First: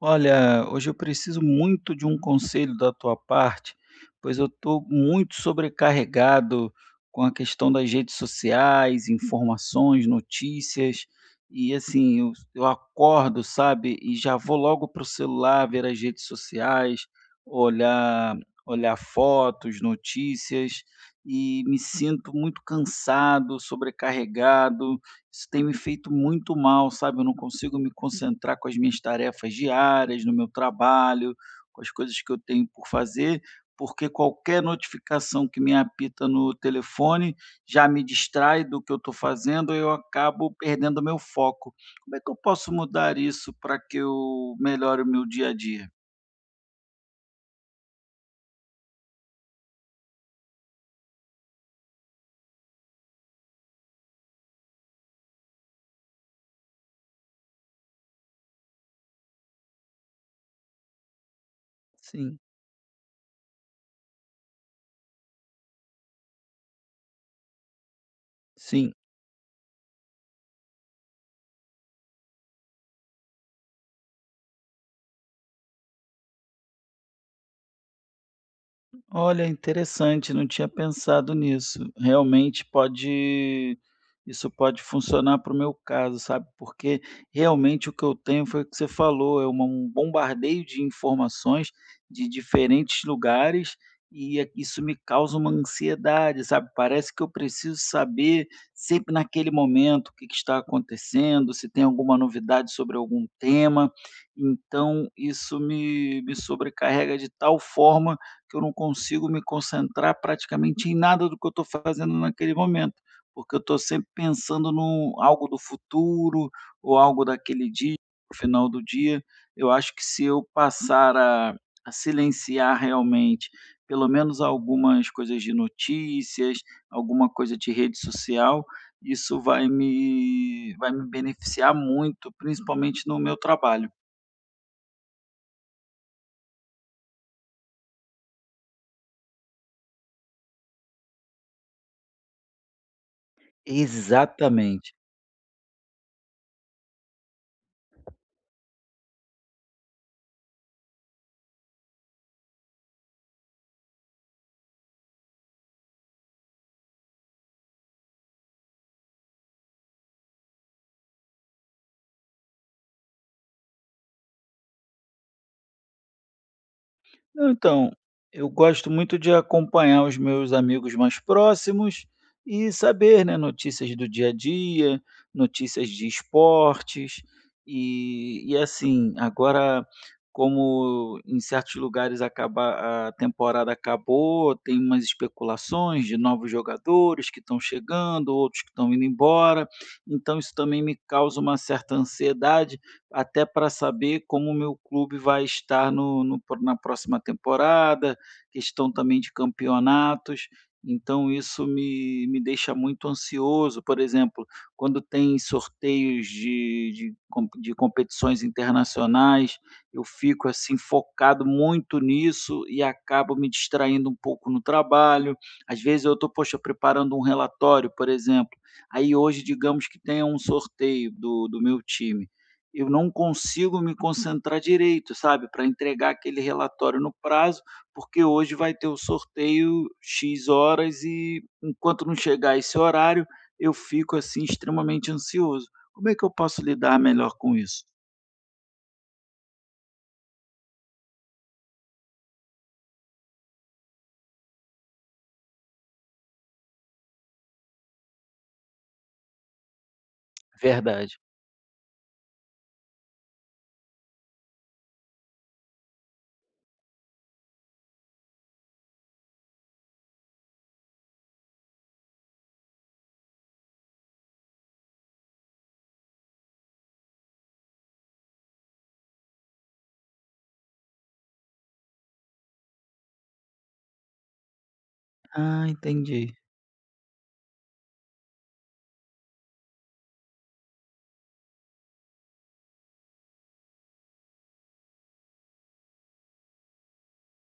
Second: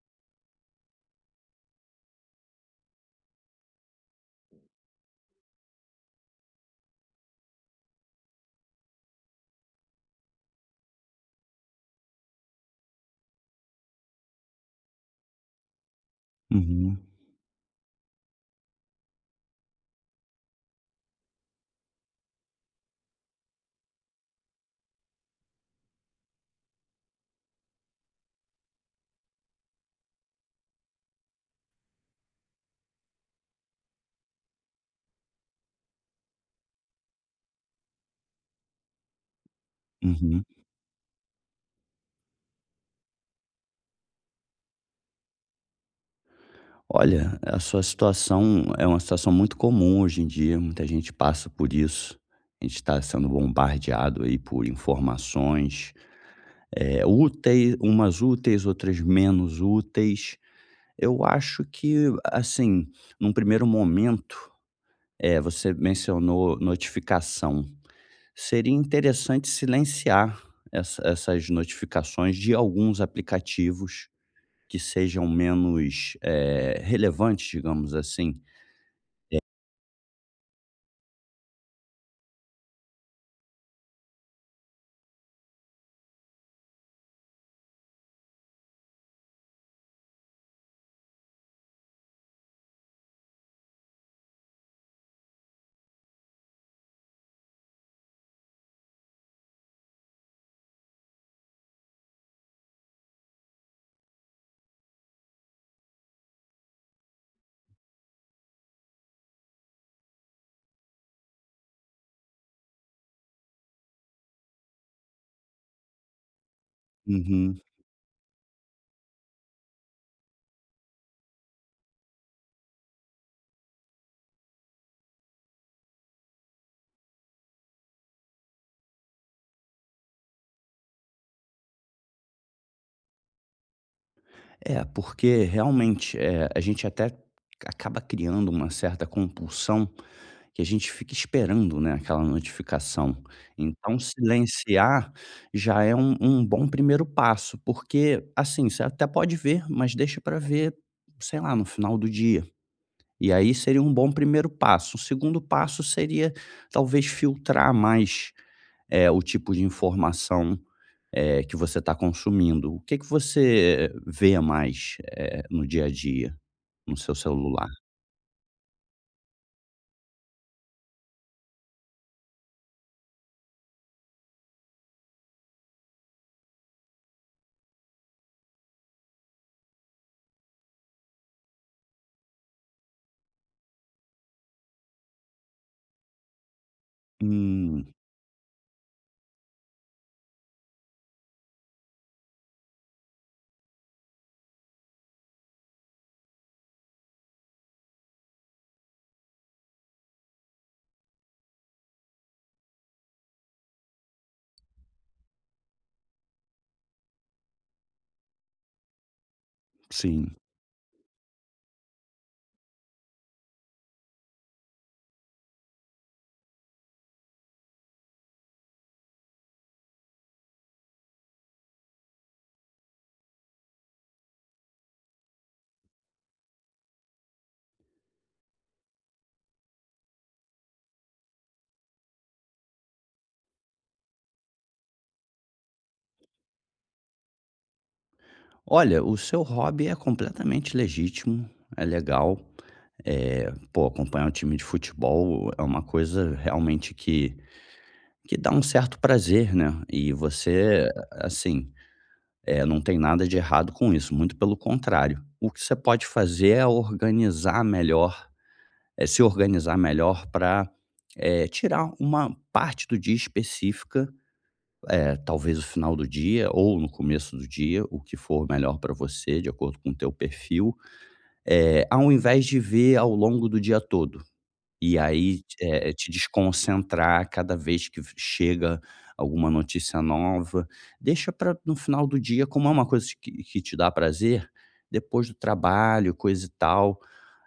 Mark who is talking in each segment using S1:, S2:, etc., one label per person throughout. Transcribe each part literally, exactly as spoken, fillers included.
S1: Olha, hoje eu preciso muito de um conselho da tua parte, pois eu estou muito sobrecarregado com a questão das redes sociais, informações, notícias. E assim, eu, eu acordo, sabe, e já vou logo para o celular ver as redes
S2: Uhum,
S1: sociais, olhar, olhar fotos, notícias, e me sinto muito cansado, sobrecarregado, isso tem me feito muito mal, sabe? Eu não consigo me concentrar com as minhas tarefas diárias, no meu trabalho, com as coisas que eu tenho por fazer, porque qualquer notificação que me apita no telefone já me distrai do que eu estou fazendo e eu
S2: uhum.
S1: acabo perdendo o meu foco. Como é que eu posso mudar isso para que eu melhore o meu dia a dia?
S2: Olha, a sua situação é uma situação muito comum hoje em dia, muita gente passa por isso. A gente está sendo bombardeado aí por informações, eh, úteis, umas úteis, outras menos úteis. Eu acho que,
S1: Sim,
S2: assim, num primeiro momento, eh, você mencionou notificação. Seria
S1: sim.
S2: interessante silenciar essa essas notificações de alguns aplicativos que sejam menos, eh, relevantes, digamos assim.
S1: Olha, interessante, não tinha pensado nisso. Realmente pode, isso pode funcionar para o meu caso, sabe? Porque realmente o que eu tenho foi o que você falou, é uma- um bombardeio de informações de diferentes lugares e é- isso me causa uma ansiedade, sabe? Parece que eu preciso saber sempre naquele momento o que que está acontecendo, se tem alguma novidade sobre algum tema. Então, isso me, me sobrecarrega de tal forma que eu não consigo me concentrar praticamente em nada do que eu estou fazendo naquele momento, porque eu estou sempre pensando num algo do futuro ou algo
S2: Uhum.
S1: daquele dia, no final do dia. Eu acho que se eu passar a a silenciar realmente, pelo menos algumas coisas de notícias, alguma coisa de rede social, isso vai me vai me beneficiar muito, principalmente no meu trabalho.
S2: É, porque realmente, eh, a gente até acaba criando uma certa compulsão que a gente fica esperando, né, aquela notificação. Então
S1: Exatamente.
S2: silenciar já é um um bom primeiro passo, porque, assim, você até pode ver, mas deixa para ver, sei lá, no final do dia. E aí seria um bom primeiro passo. O segundo passo seria talvez filtrar mais, eh, o tipo de informação eh, que você está consumindo. O que que você vê mais, eh, no dia a dia, no seu
S1: Não,
S2: celular?
S1: então, eu gosto muito de acompanhar os meus amigos mais próximos e saber, né, notícias do dia a dia, notícias de esportes e e assim, agora como em certos lugares acaba a temporada acabou, tem umas especulações de novos jogadores que estão
S2: Hum,
S1: chegando, outros que estão indo embora, então isso também me causa uma certa ansiedade até para saber como o meu clube vai estar no no pro na próxima temporada, questão também de campeonatos. Então isso me me deixa muito ansioso, por exemplo, quando tem sorteios de de com de competições internacionais, eu
S2: sim.
S1: fico, assim, focado muito nisso e acabo me distraindo um pouco no trabalho. Às vezes eu estou, poxa, preparando um relatório, por exemplo, aí hoje digamos que tenha um sorteio do do meu time, eu não consigo me concentrar direito, sabe, para entregar aquele relatório no prazo, porque hoje vai ter o sorteio X horas e enquanto não chegar esse horário, eu fico assim extremamente ansioso. Como é que eu posso lidar melhor com isso?
S2: Olha, o seu hobby é completamente legítimo, é legal. Eh, pô, acompanhar um time de futebol é uma coisa realmente que que dá um certo prazer, né. E você,
S1: Verdade.
S2: assim, eh, não tem nada de errado com isso, muito pelo contrário. O que você pode fazer é organizar melhor eh, se organizar melhor para, eh, tirar uma parte do dia específica, eh, talvez o final do dia ou no começo do dia, o que for melhor para você, de acordo com o teu perfil, eh, ao invés de ver ao longo do dia todo. E aí,
S1: Ah,
S2: eh, te
S1: entendi.
S2: desconcentrar cada vez que chega alguma notícia nova, deixa para no final do dia, como é uma coisa que que te dá prazer, depois do trabalho, coisa e tal,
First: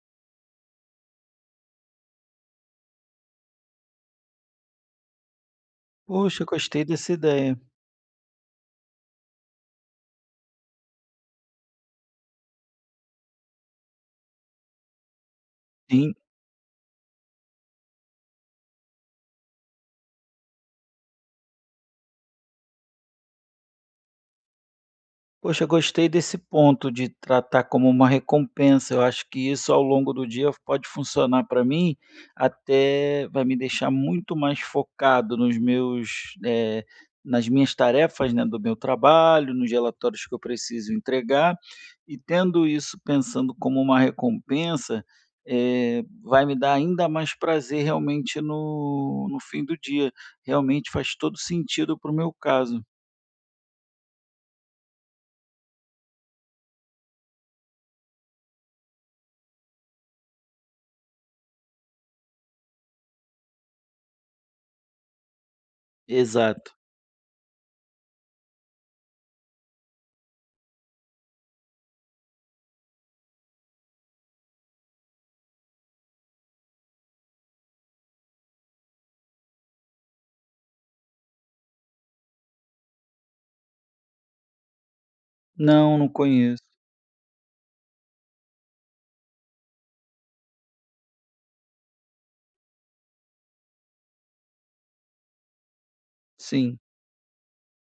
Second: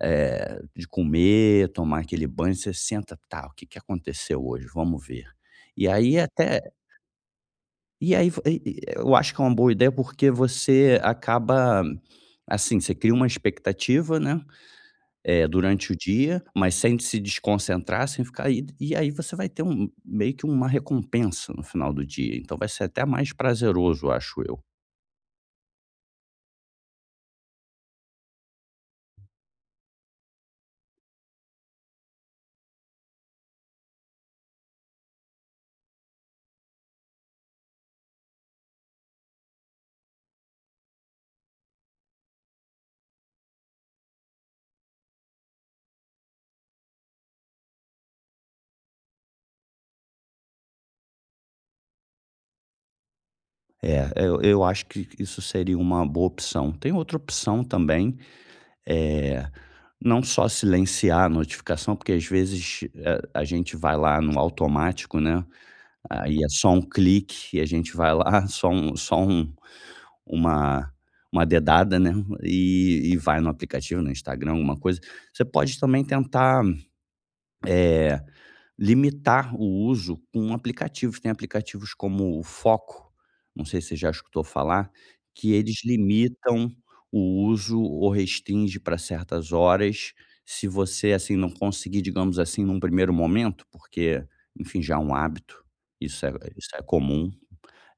S2: eh, de comer, tomar aquele banho, você senta: "Tá, o que que aconteceu hoje? Vamos ver". E aí
S1: Poxa,
S2: até
S1: gostei dessa ideia.
S2: e aí vo e e eu acho que é uma boa ideia, porque você acaba, assim, você cria uma expectativa, né, eh, durante o
S1: Sim.
S2: dia, mas sem se desconcentrar, sem ficar aí e aí você vai ter um meio que uma recompensa no final do dia, então vai ser até mais prazeroso, acho eu.
S1: Poxa, gostei desse ponto de tratar como uma recompensa. Eu acho que isso ao longo do dia pode funcionar para mim, até vai me deixar muito mais focado nos meus, eh, nas minhas tarefas, né, do meu trabalho, nos relatórios que eu preciso entregar. E tendo isso pensando como uma recompensa, eh, vai me dar ainda mais prazer realmente no, no fim do dia. Realmente faz todo sentido para o meu caso.
S2: É, eu eu acho que isso seria uma boa opção. Tem outra opção também, eh, não só silenciar a notificação, porque às vezes a a gente vai lá no automático, né, aí é só
S1: Exato.
S2: um clique e a gente vai lá, só um só um uma uma dedada, né, e e vai no aplicativo, no Instagram, alguma coisa. Você pode também tentar, eh limitar o uso com aplicativos. Tem aplicativos como o Foco, não sei se você já escutou falar, que eles
S1: Não, não conheço.
S2: limitam o uso ou restringe para certas horas. Se você, assim, não conseguir, digamos assim, num primeiro momento, porque, enfim, já é um hábito, isso é isso
S1: Sim,
S2: é comum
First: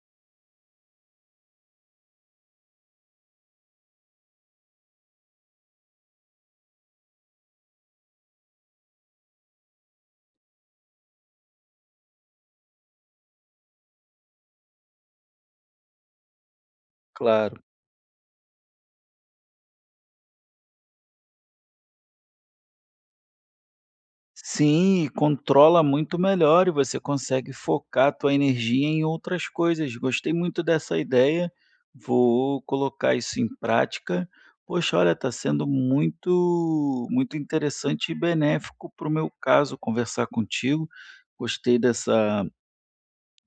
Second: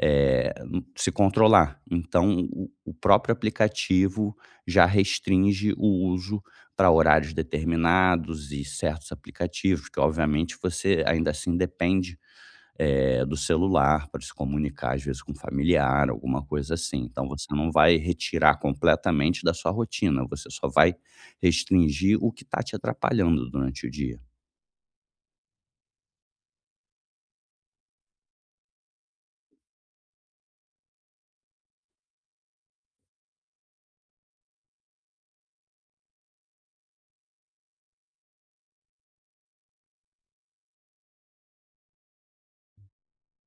S2: eh, se controlar. Então o o próprio aplicativo já restringe o uso para horários determinados e certos aplicativos, que obviamente você ainda assim depende, eh, do celular para se comunicar, às vezes, com um familiar, alguma coisa assim. Então você
S1: claro.
S2: não vai retirar completamente da sua rotina, você só vai restringir o que está te atrapalhando durante o dia.
S1: Sim, e controla muito melhor e você consegue focar a tua energia em outras coisas. Gostei muito dessa ideia, vou colocar isso em prática. Poxa, olha, está sendo muito, muito interessante e benéfico para o meu caso conversar contigo. Gostei dessa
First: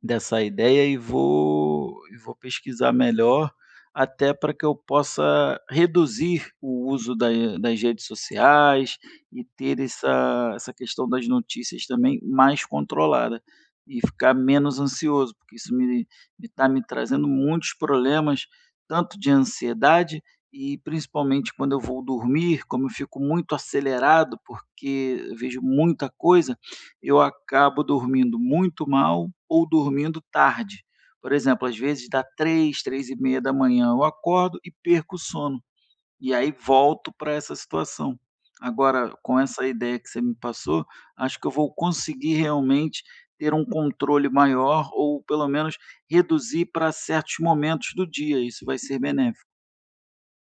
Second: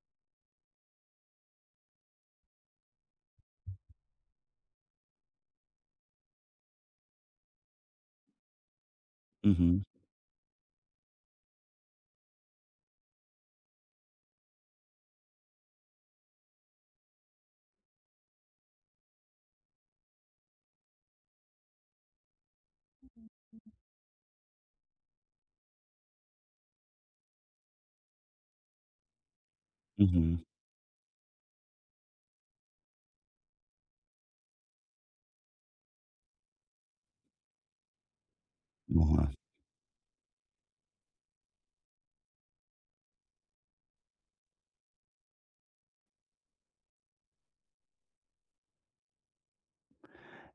S1: dessa ideia e vou e vou pesquisar melhor, até para que eu possa reduzir o uso da das redes sociais e ter
S2: Uhum,
S1: essa essa questão das notícias também mais controlada e ficar menos ansioso, porque isso me está me trazendo muitos problemas, tanto de ansiedade e principalmente quando eu vou dormir, como eu fico muito acelerado, porque eu vejo muita coisa, eu acabo dormindo muito mal ou dormindo
S2: uhum.
S1: tarde. Por exemplo, às vezes dá três, três e meia da manhã eu acordo e perco o sono, e aí volto para essa situação. Agora,
S2: Boa.
S1: com essa ideia que você me passou, acho que eu vou conseguir realmente ter um controle maior ou pelo menos reduzir para certos momentos do dia, isso vai ser benéfico.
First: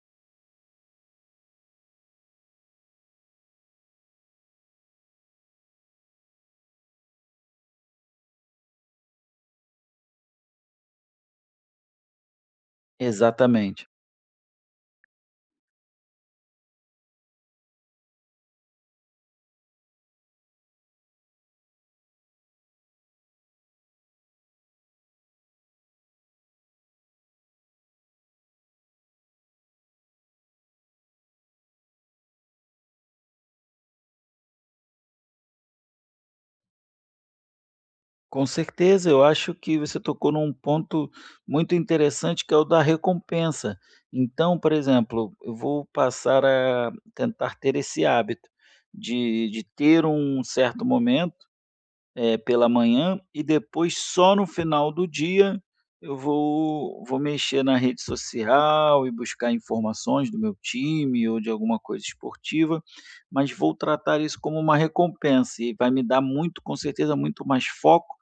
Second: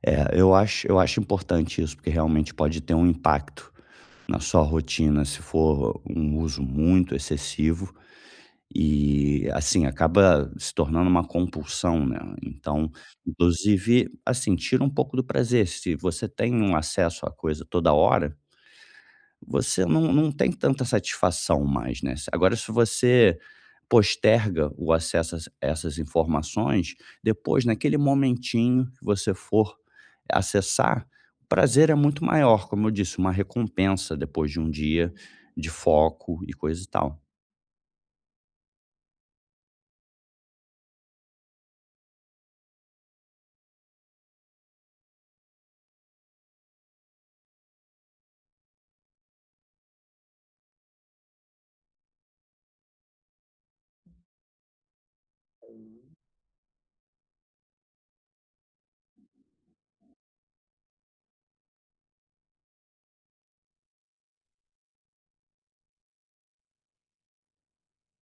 S2: É, eu acho eu acho importante isso, porque realmente pode ter um impacto na sua rotina, se for um uso muito excessivo e, assim, acaba se tornando uma compulsão, né. Então,
S1: Exatamente.
S2: inclusive, assim, tira um pouco do prazer. Se você tem um acesso à coisa toda hora, você não não tem tanta satisfação mais, né. Agora se você posterga o acesso a essa essas informações, depois naquele momentinho que você for acessar, o prazer é muito maior, como eu disse, uma recompensa depois de um dia de foco e coisa e tal.
S1: Com certeza, eu acho que você tocou num ponto muito interessante, que é o da recompensa. Então, por exemplo, eu vou passar a tentar ter esse hábito de, de ter um certo momento eh, pela manhã e depois só no final do dia eu vou, vou mexer na rede social e buscar informações do meu time ou de alguma coisa esportiva, mas vou tratar isso como uma recompensa e vai me dar muito, com certeza, muito mais foco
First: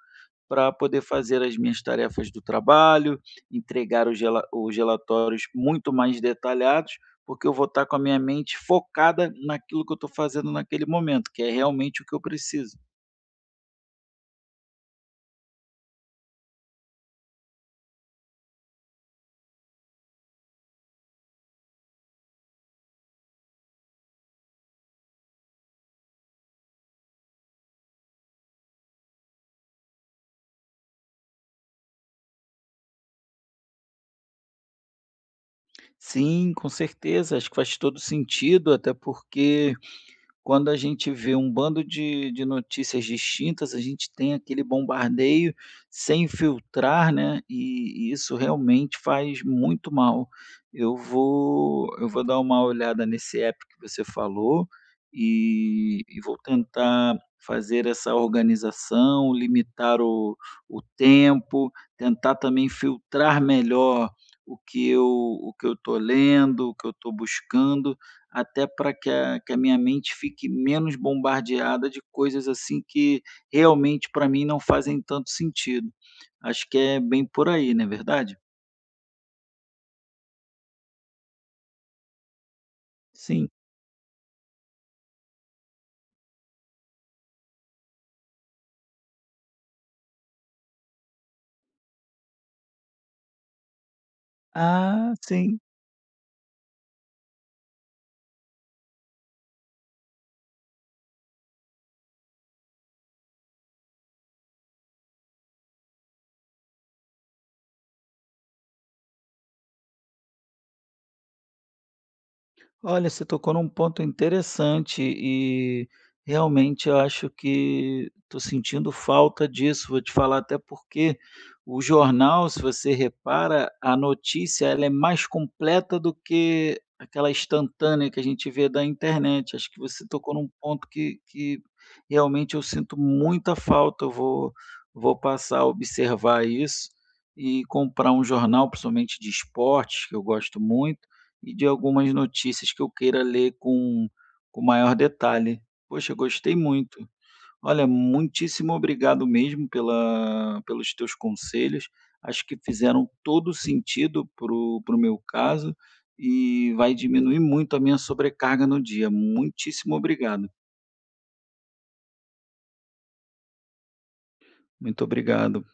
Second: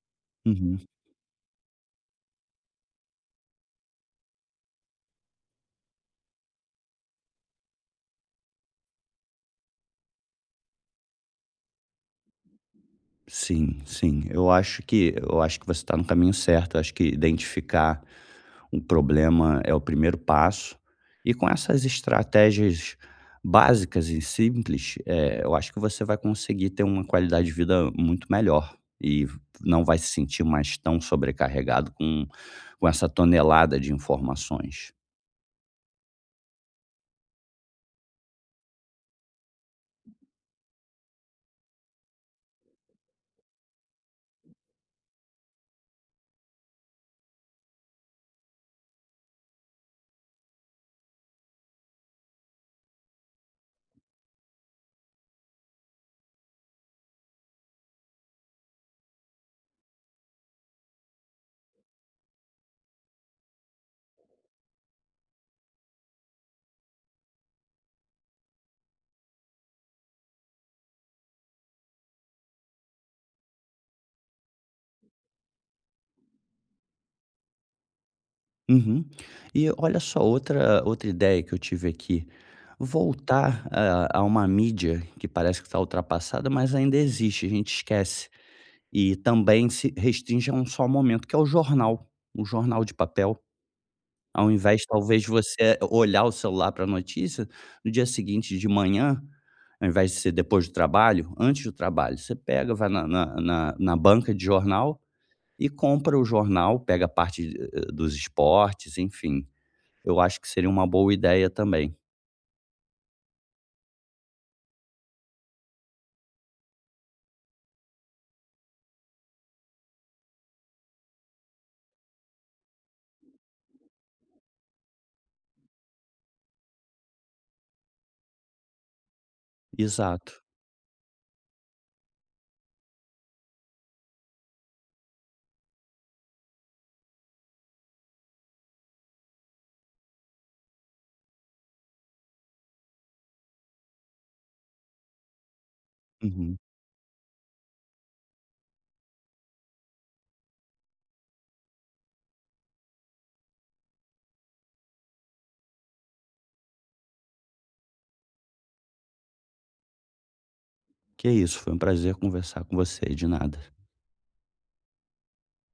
S1: para
S2: Uhum.
S1: poder fazer as minhas tarefas do trabalho, entregar os rela os relatórios muito mais detalhados, porque eu vou estar com a minha mente focada naquilo que eu estou fazendo naquele momento, que é realmente o que eu preciso.
S2: Sim, sim. Eu acho que eu acho que você está no caminho certo. Eu acho que identificar um problema é o primeiro passo. E com essas estratégias básicas e simples, eh, eu acho que você vai conseguir ter uma qualidade de vida muito melhor e não vai se sentir mais tão sobrecarregado com, com essa tonelada de informações.
S1: Sim, com certeza, acho que faz todo sentido, até porque quando a gente vê um bando de de notícias distintas, a gente tem aquele bombardeio sem filtrar, né, e e isso realmente faz muito mal. Eu vou eu vou dar uma olhada nesse app que você falou e e vou tentar fazer essa organização, limitar o o tempo, tentar também filtrar melhor o que eu o que eu estou lendo, o que eu estou buscando, até para que a que a minha mente fique menos bombardeada de coisas, assim, que realmente para mim não fazem tanto sentido. Acho que é bem por aí, não é verdade?
S2: Uhum. E olha só outra outra ideia que eu tive aqui,
S1: Sim.
S2: voltar a a uma mídia que parece que está ultrapassada, mas ainda existe, a gente esquece, e também se restringe a um só momento, que é o jornal, o jornal de papel. Ao invés,
S1: Ah,
S2: talvez, de
S1: sim.
S2: você olhar o celular para a notícia, no dia seguinte de manhã, ao invés de ser depois do trabalho, antes do trabalho, você pega, vai na na na na banca de jornal e compra o jornal, pega a parte, eh, dos esportes, enfim. Eu acho que seria uma boa ideia também.
S1: Olha, você tocou num ponto interessante e realmente eu acho que estou sentindo falta disso. Vou te falar até porque o jornal, se você repara, a notícia ela é mais completa do que aquela instantânea que a gente vê da internet. Acho que você tocou
S2: Exato.
S1: num ponto que, que realmente eu sinto muita falta. Eu vou, vou passar a observar isso e comprar um jornal, principalmente de esportes, que eu gosto muito e de algumas notícias que eu queira ler com com maior detalhe. Poxa, gostei
S2: Uhum.
S1: muito. Olha, muitíssimo obrigado mesmo pela pelos teus conselhos. Acho que fizeram todo sentido para o para o meu caso e vai diminuir muito a minha sobrecarga no dia. Muitíssimo obrigado.
S2: Que isso, foi um prazer conversar com você, de nada.
S1: Muito obrigado.